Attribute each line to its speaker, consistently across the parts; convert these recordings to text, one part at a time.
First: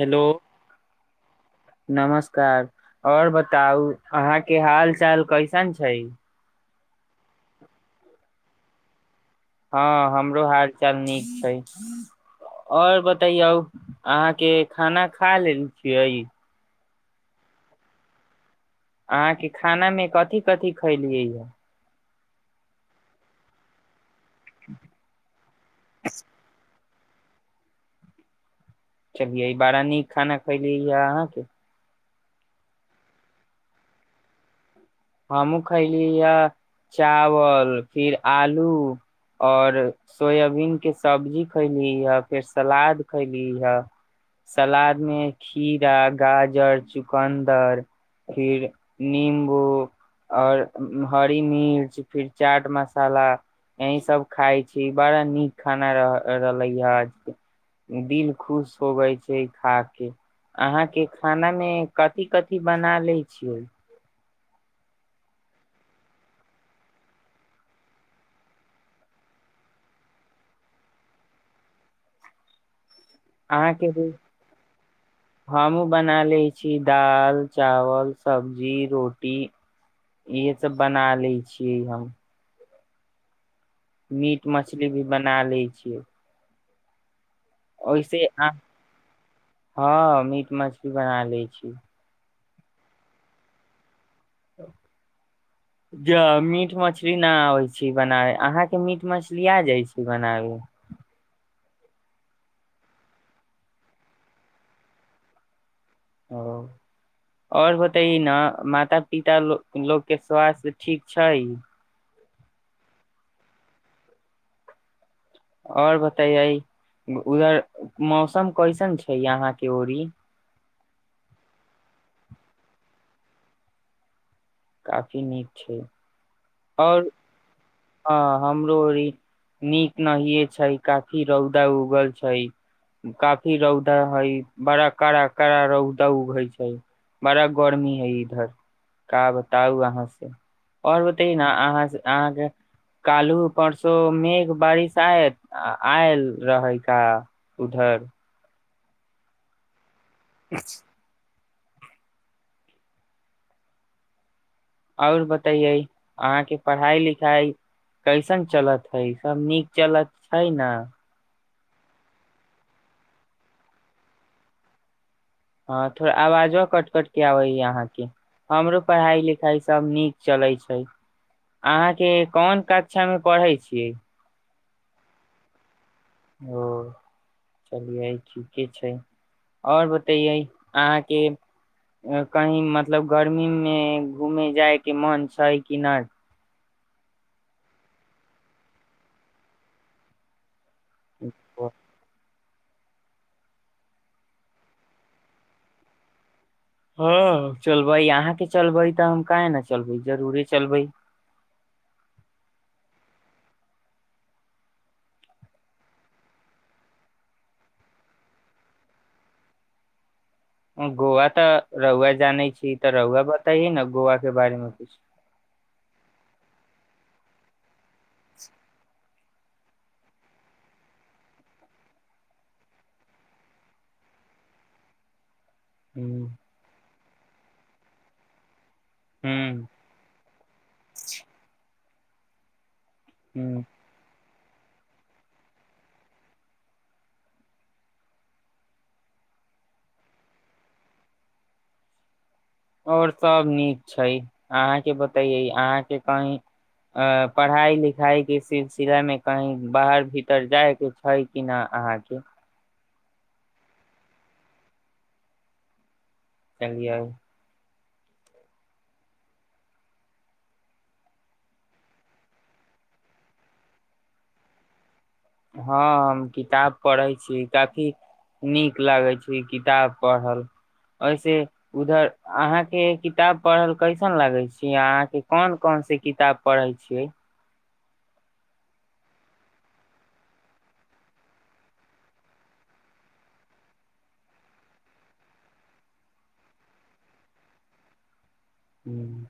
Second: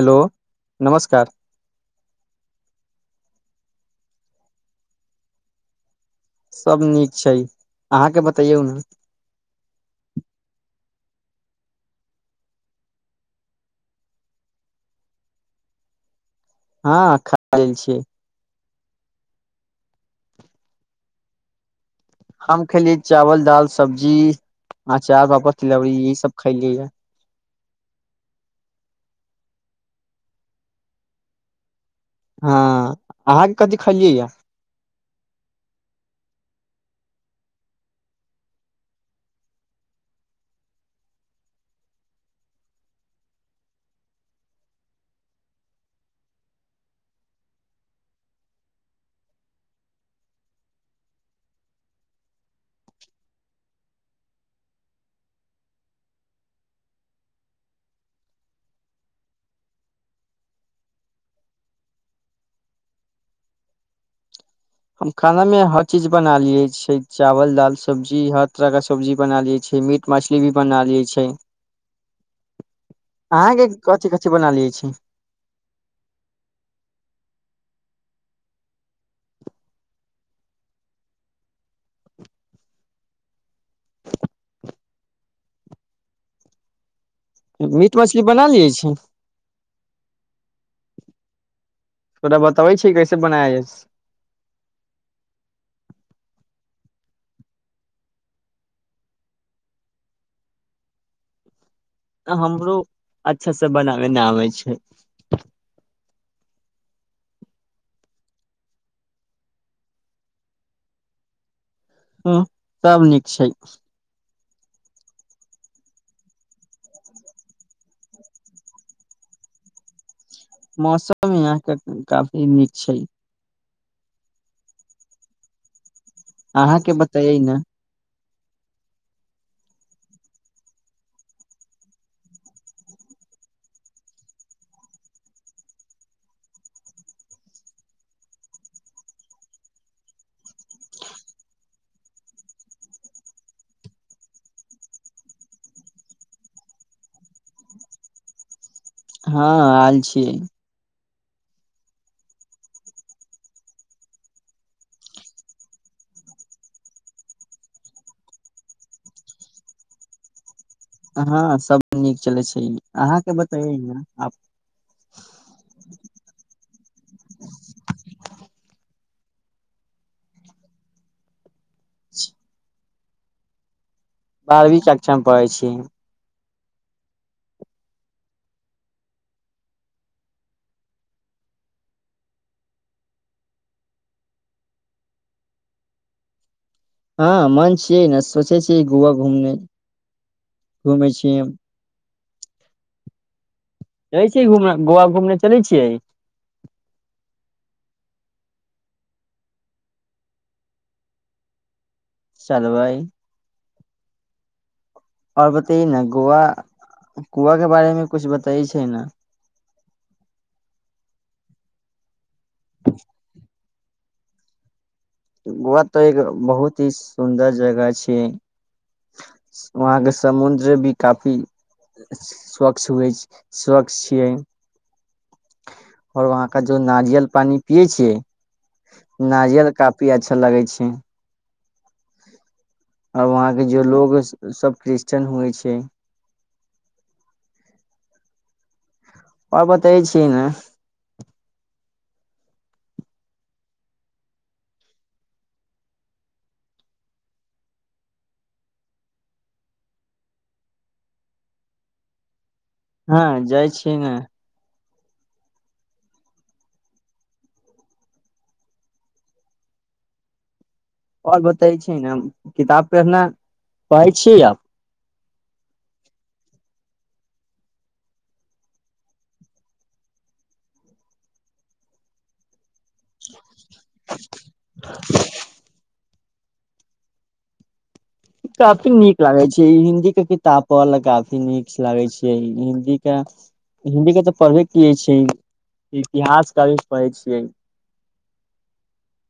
Speaker 1: Hello
Speaker 2: नमस्कार
Speaker 1: नमस्कार आओर बता त अहाँ के हाल चाल कैसन छै
Speaker 2: सब नीक छै अहाँके बतैयौ ने
Speaker 1: हँ हमरो हाल चाल नीक छै आओर बतैयौ अहाँके खाना खा लेल छियै
Speaker 2: हँ खा लेल छियै
Speaker 1: अहाँके खानामे कथी कथि खयलियै यए
Speaker 2: हम खेलिय चावल दाल सब्जी अ चार पापड़ तिलौड़ी यह सब खायलियै य
Speaker 1: चलिये बड़ा नीक खाना खैली या अहाँके
Speaker 2: हँ अहाँके कथी खलियै यए
Speaker 1: हमहूँ खैली हए चावल फिर आलू और सोयाबीन के सब्जी खैली हे फेर सलाद खैली हे सलाद मे खीरा गाजर चुकन्दर फिर नम्बू आओर हरी मिर्च फिर चाट मसाला यह सब खााय छी बड़ा नीक खाना रह रहलै हज दिल खुश होगै छै खा के अहाँके खाना मे कथिी कथिी बना लैत छियै
Speaker 2: हम खानामे हर चीज बना लियै छै चावल दाल सब्जी हर तरहके सब्जी बना लियै छिय मीट मछली भी बना लियै छै
Speaker 1: अहाँके
Speaker 2: कथी कथी बना लियै छै
Speaker 1: हमहु बना ले छी दाल चावल सब्जी रोटी इहे सब बना ले छियै हम मीट मछली भी बना लैत छियै
Speaker 2: मीट
Speaker 1: ओहिसे
Speaker 2: मछली बना लियै छै
Speaker 1: हँ मीट मछली ी बना लै छी
Speaker 2: तोरा बताबै छिअऽ, केना बनाय।
Speaker 1: ज मीट मछली नहि आबै छै बनाबै अहाँके मीट मछली आ जाइ छै बनाबे
Speaker 2: हमरो अच्छास से बनाबै नहि आबै छै
Speaker 1: ओ आओर होतै ई ने माता पिता लोकके स्वास्थ्य ठीक छै
Speaker 2: हँ सब नीक छै
Speaker 1: आओर बतेयै उधर मौसम कैसन छै यहाँके रीी
Speaker 2: मौसम यहाँके काफी नीक छै।
Speaker 1: काफी नीीक छै।
Speaker 2: अहाँके
Speaker 1: और
Speaker 2: बताैै ने
Speaker 1: हँ, हमरो नीक नहि छै। काफी रौद उगल छै। एतऽ बहुत रौद हय, बड़ कड़ा-कड़ा रौद उगै छै। बड़ गर्मी हय इधर। बताउ, अहाँसँ आओर बतियाउ ने। अहाँक ओतऽ काल्हि-परसू मेघ-बरखा आयल रहै कि नहि?
Speaker 2: हँ आयल छी [unintelligible]
Speaker 1: आओर बतैये, अहाँकेँ पढ़ाइ-लिखाइ कैसन चलि रहल हइ? सभ नीक चलि रहल हइ ने?
Speaker 2: हँ सब नीक चलै छै अहाँके बतैे आ
Speaker 1: हँ, थोड़ा आवाजो कटि-कटि कऽ आबै छै। हमरो पढ़ाइ-लिखाइ सभ नीक चलैत छै। अहाँके कोनका? शिक्षामे पढ़ै छियै ने?
Speaker 2: बारवी कक्षामे पढ़ै छी।
Speaker 1: ओ चलियै, ठीके छै। आओर बतैयै, अहाँकेँ कहीं घूमय जाए के मन छै कि नहि? गर्मीमे घूमय जाए के इच्छा होइ छै कि नहि?
Speaker 2: हँ मन छियै। ने सोचै छियै गोव घूमना घुमै छीयै हम। चलै छिय, घूम गोवा घूमने चलै छियै।
Speaker 1: हँ चलबै अहाँके चलबै तऽ हम काह ने चलबै जरूरे चलबै
Speaker 2: चलबइ। आओर बताउ ने, गोआ-कोआक बारेमे किछु बतबै छै ने?
Speaker 1: गोवा तऽ रहुुआ जान ई तऽ रहू, बताउ हँ ने। गोवा के बारेमे किछ
Speaker 2: गोवा तऽ एक बहुत ही सुन्दर जगह छै त वहाँक समुद्र सेहो काफी स्वच्छ छै ने? आओर वहाँक जोन नारियल पानि पियै छियै।
Speaker 1: ह
Speaker 2: नाजियल कफ अच्छा लागै छै। आओर
Speaker 1: ह
Speaker 2: वहाँंके जाए लोग सभ क्रिश्चने होइ छै कि? आओ बतै छीिय ने
Speaker 1: आओर सभ नीक छै। अहाँ बतैयै, अहाँकेँ पढ़ाइ-लिखाइके सिलसिलामे कहीं बाहर-भीतर जायके छै कि नहि?
Speaker 2: हँ जाइ छियै ने
Speaker 1: चलि आउ
Speaker 2: आओर बतै छी ने, हम आब किताब पढ़ना पसिन करै छियै।
Speaker 1: हँ, हम किताब पढ़ै छी। किताब पढ़ल हमरा काफी नीक लागै छै। अहाँ सेहो किताब पढ़ै छी ने? पढ़ल अहाँके कैसन लागै छै? अहाँ कोन-कोन किताब पढ़ै छी? पढ़ै छियै
Speaker 2: काफी नीक लागे छै हिन्दी के किताब पढ़ ल काफी नीक लागै छै हिन्दी के हिन्दी के तऽ पढ़बे कै छै इतिहास की पढ़ै छियै
Speaker 1: हुँ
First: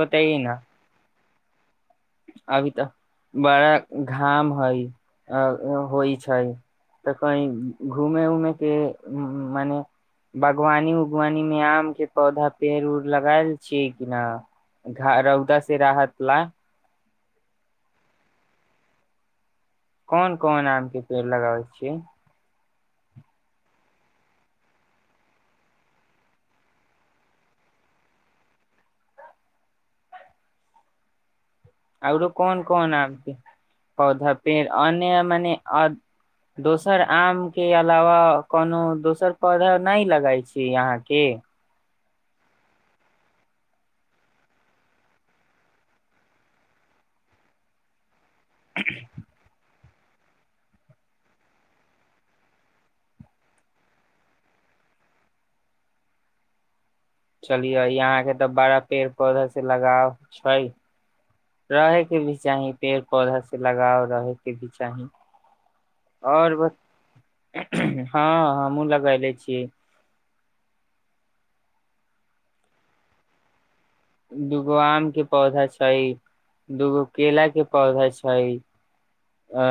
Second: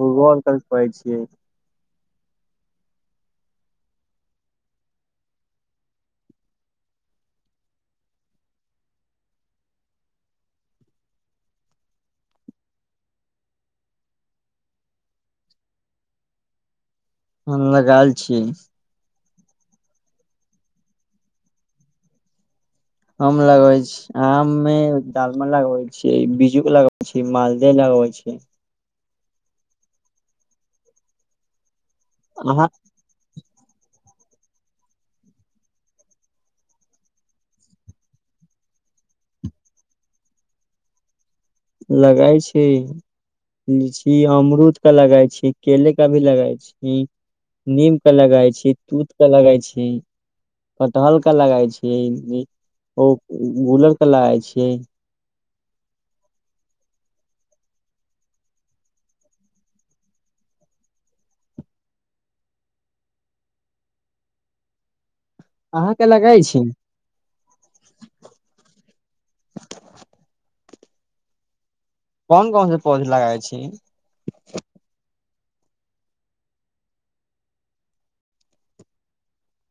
Speaker 2: भूगोल खाली पढ़ेेेऐ छियै
Speaker 1: अभी तऽ बड़ा घाम हइ अ होइ छै त कही घूमे उमे के मने बागवानी उगवानी मे आम के पौधा पेड़ उड़ लगाय छियै कि न रौदा से राहत ला
Speaker 2: हम लगएल छीय
Speaker 1: कोन कोन आम के पेड़ लगाबै छियै
Speaker 2: हम लगबै छी आम मे दालम लगबै छीै बिजू लगबै छी मालदह लगबै छी
Speaker 1: आरो कोन
Speaker 2: अहाँ
Speaker 1: कोन आम कें पौधा पेड़ अन्य मने दोसर आम के अलावा कोनो दोसर पौधा नहि लगाई छी यहा के
Speaker 2: लगाई छी लीची अमरूद का लगई छी केले का भी लगाई छी नीम के लगई छी तूत के लगई छी कटहल के लगइ छियै ओ गूलर के लगाइ छियै
Speaker 1: चलियऔ यहाँ के तऽ बड़ा पेड़ पौधा से लगाव छै रहे के भी चाही पेड़ पौधा से लगाव रहे के भी चाही
Speaker 2: अहाँ के लगाय
Speaker 1: आओर
Speaker 2: छी
Speaker 1: बत हँ हमहुूँ लगायले छीयै
Speaker 2: कोन कोन से पौधे लगाए छी
Speaker 1: दूगो आम के पौधा छै दूगो केला के पौधा छै अ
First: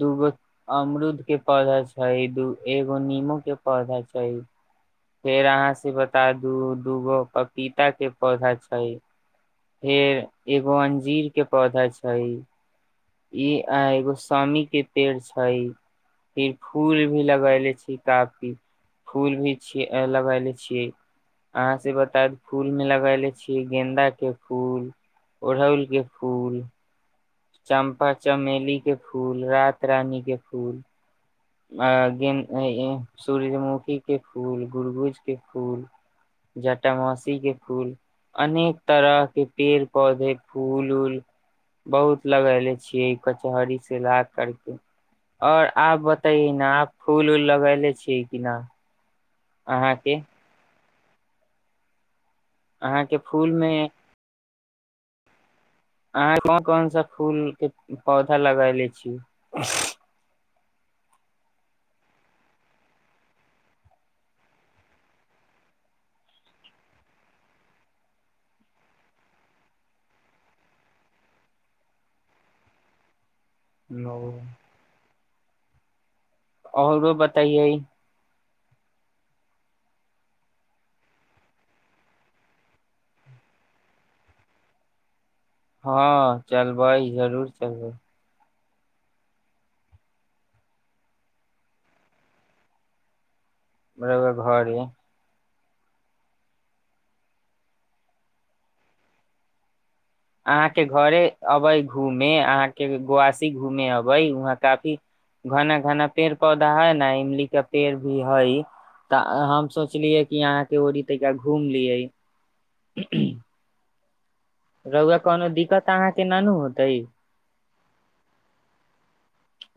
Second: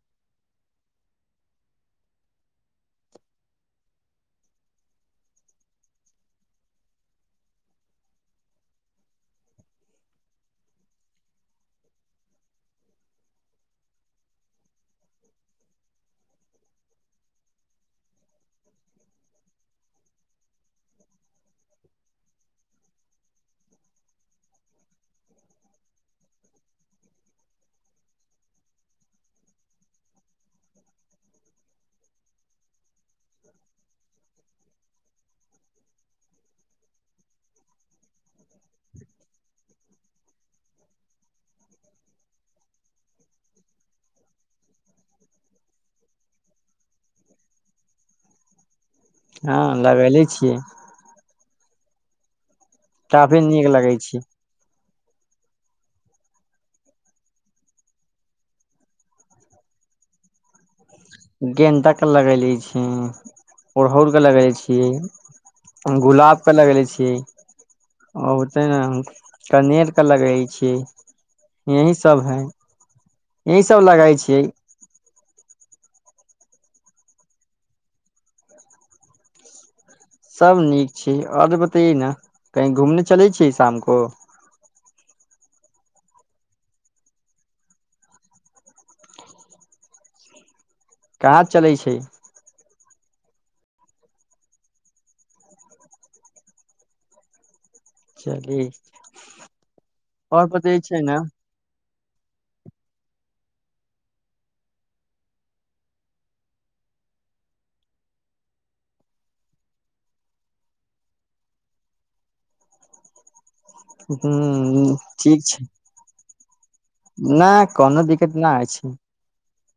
Speaker 1: दूगो अमरूद के पौधा छै एगो नीमो के पौधा छै फेर अहाँ से बता दू दूगो पपीता के पौधा छै फेर एगो अंजीर के पौधा छै ई आ एगो सामी के पेड़ छै फिर फूल भी लगैले छी काफी फूल भी छी लगैले छियै अहाँ से बताउ फूल मे लगायले छीिये गेन्दा के फूल ओड़हुल के फूल चम्पा चमेली के फूल रात रानी के फूल हाँ सूर्यमुखी के फूल गुरबुज के फूल जटा मासी के फूल अनेक तरह के पेड़ पौधे फूल उऊल बहुत लगेले छियै कचहरी से ला करके आओर आब त न आ फूल उऊल लगेले छियै कि न
Speaker 2: हँ
Speaker 1: अहाँके
Speaker 2: लगले छियै
Speaker 1: अहाँके
Speaker 2: ताबे
Speaker 1: फूल
Speaker 2: नीक
Speaker 1: मे
Speaker 2: लगै छी
Speaker 1: अहाँ कोन कोन सा फूल के पौधा लगले छी
Speaker 2: गेंन्दाके लगले छीय ओड़हुलके लगले छियै गुलाबके लगले छियै आते ने कनेरके लगे छियै यही सभ है यह सब लगई छियै
Speaker 1: आओरो बताइए
Speaker 2: सब नीक छै आओर बतैए न कही घूमने चलै छी शाम को
Speaker 1: हँ चल भइ जरूर चलबै
Speaker 2: कहाँ चलै छै
Speaker 1: रौआ घरे
Speaker 2: चली आओर बतै
Speaker 1: अहाँके
Speaker 2: छै ने
Speaker 1: घरे अबे घूमे अहाँके गांव घूमे अबै वहाँ काफी घना घना पेड़ पौधा है ने इमली केा पेड़ भी हइ तऽ हम सोचलियै कि यहाँ के ओ तरिका घूम लिय
Speaker 2: ह हुँ ठीक छै
Speaker 1: अहाँके न नु होतै
Speaker 2: नहि कोनो दिक्कत नहि होइ छै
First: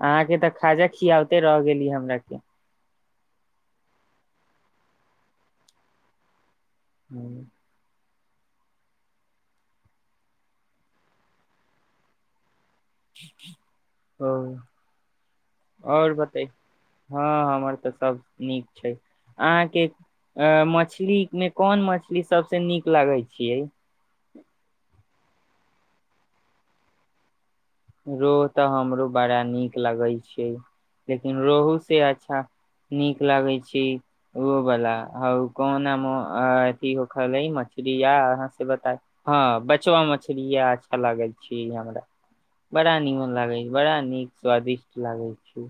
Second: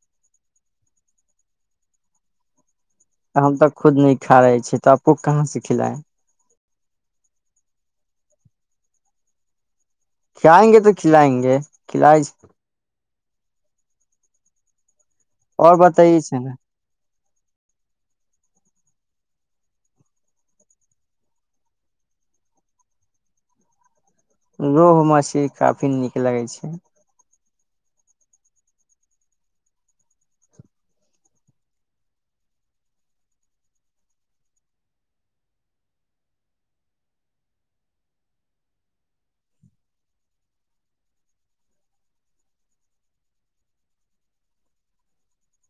Speaker 1: अहाँके तऽ खाजा खियाबते र गेली हमर के
Speaker 2: तऽ हम तऽ खुद नी खा रहे छी तऽ आपको कहाँ से खिलाए
Speaker 1: हँ
Speaker 2: खिलएंगे तऽ खिलाएंगे खिलइ
Speaker 1: ओ
Speaker 2: आओर बताय छै ने
Speaker 1: हँ हमर तऽ सब नीक छै अहाँके मछली मे कोन मछली सबस नीक लागै छियै
Speaker 2: रोहु मछली काफी नीक लगै छै
Speaker 1: रोह तऽ हमरो बड़ा नीक लगै छै लेकिन रोह से अच्छा नीक लगै छै ओहोवला ह कोना अथि हो खै मछरी आ अहाँसँ बता हँ बचबा मछरी य अच्छा लागै छै हमरा बड़ा निमन लागे छै बड़ा नीक स्वदिष्ट लागे छै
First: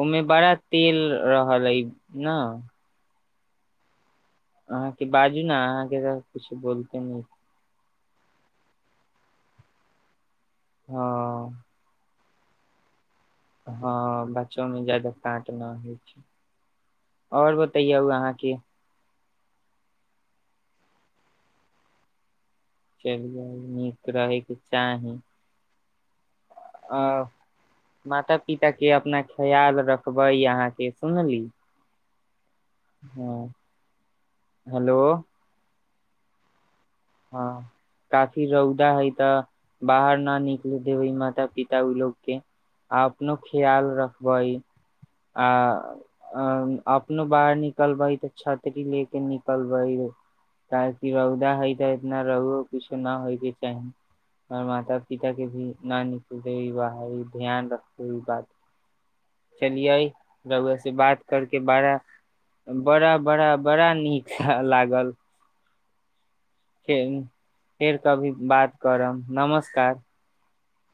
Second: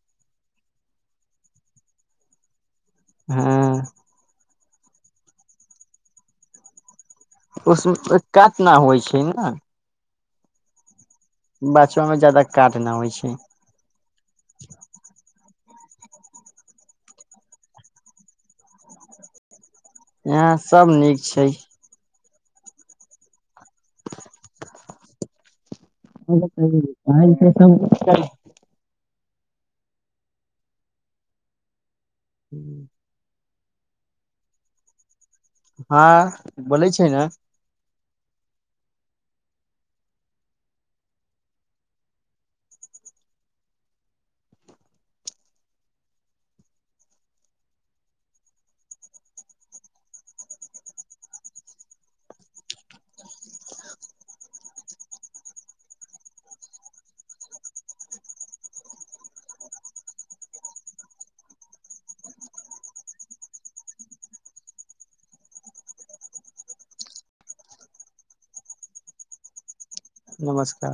Speaker 1: ओहिमे बड़ा तेल रहल अइ न
Speaker 2: हँ
Speaker 1: अहाँके बाजू ने अहाँके त कुछु बोलते न
Speaker 2: उसमे कात न होइ छै ने
Speaker 1: हँ
Speaker 2: काटना होइ छै
Speaker 1: हँ बच्चोमे जाादा कांट ना होइ छै आओर बतैयौ अहाँके
Speaker 2: यहाँ सब नीक छै
Speaker 1: चल नीक रहै कि चाही आ माता पिता के अपना
Speaker 2: [unintelligible]
Speaker 1: ख्याल रखबै अहाँके सुनली
Speaker 2: हू
Speaker 1: हँ हेलो
Speaker 2: हँ बोलै छै ने
Speaker 1: हँ काफी रौदा हई तऽ बाहर न निकल देबे माता पिता ओ लोग के आ अपनो ख्याल रखबै आ अपनो बाहर निकलबै तऽ छतरी ले के निकलबे काफी रौदा हई इतना र‌उआ किछो न होय के चाही माता पिता के भी ना निकले बाहर ध्यान रखबे बात चलिये र‌उआ से बात करके बड़ा बड़ा बड़ा बड़ा नीक लागल फ फेर कभी बात करब नमस्कार
Speaker 2: नमस्कार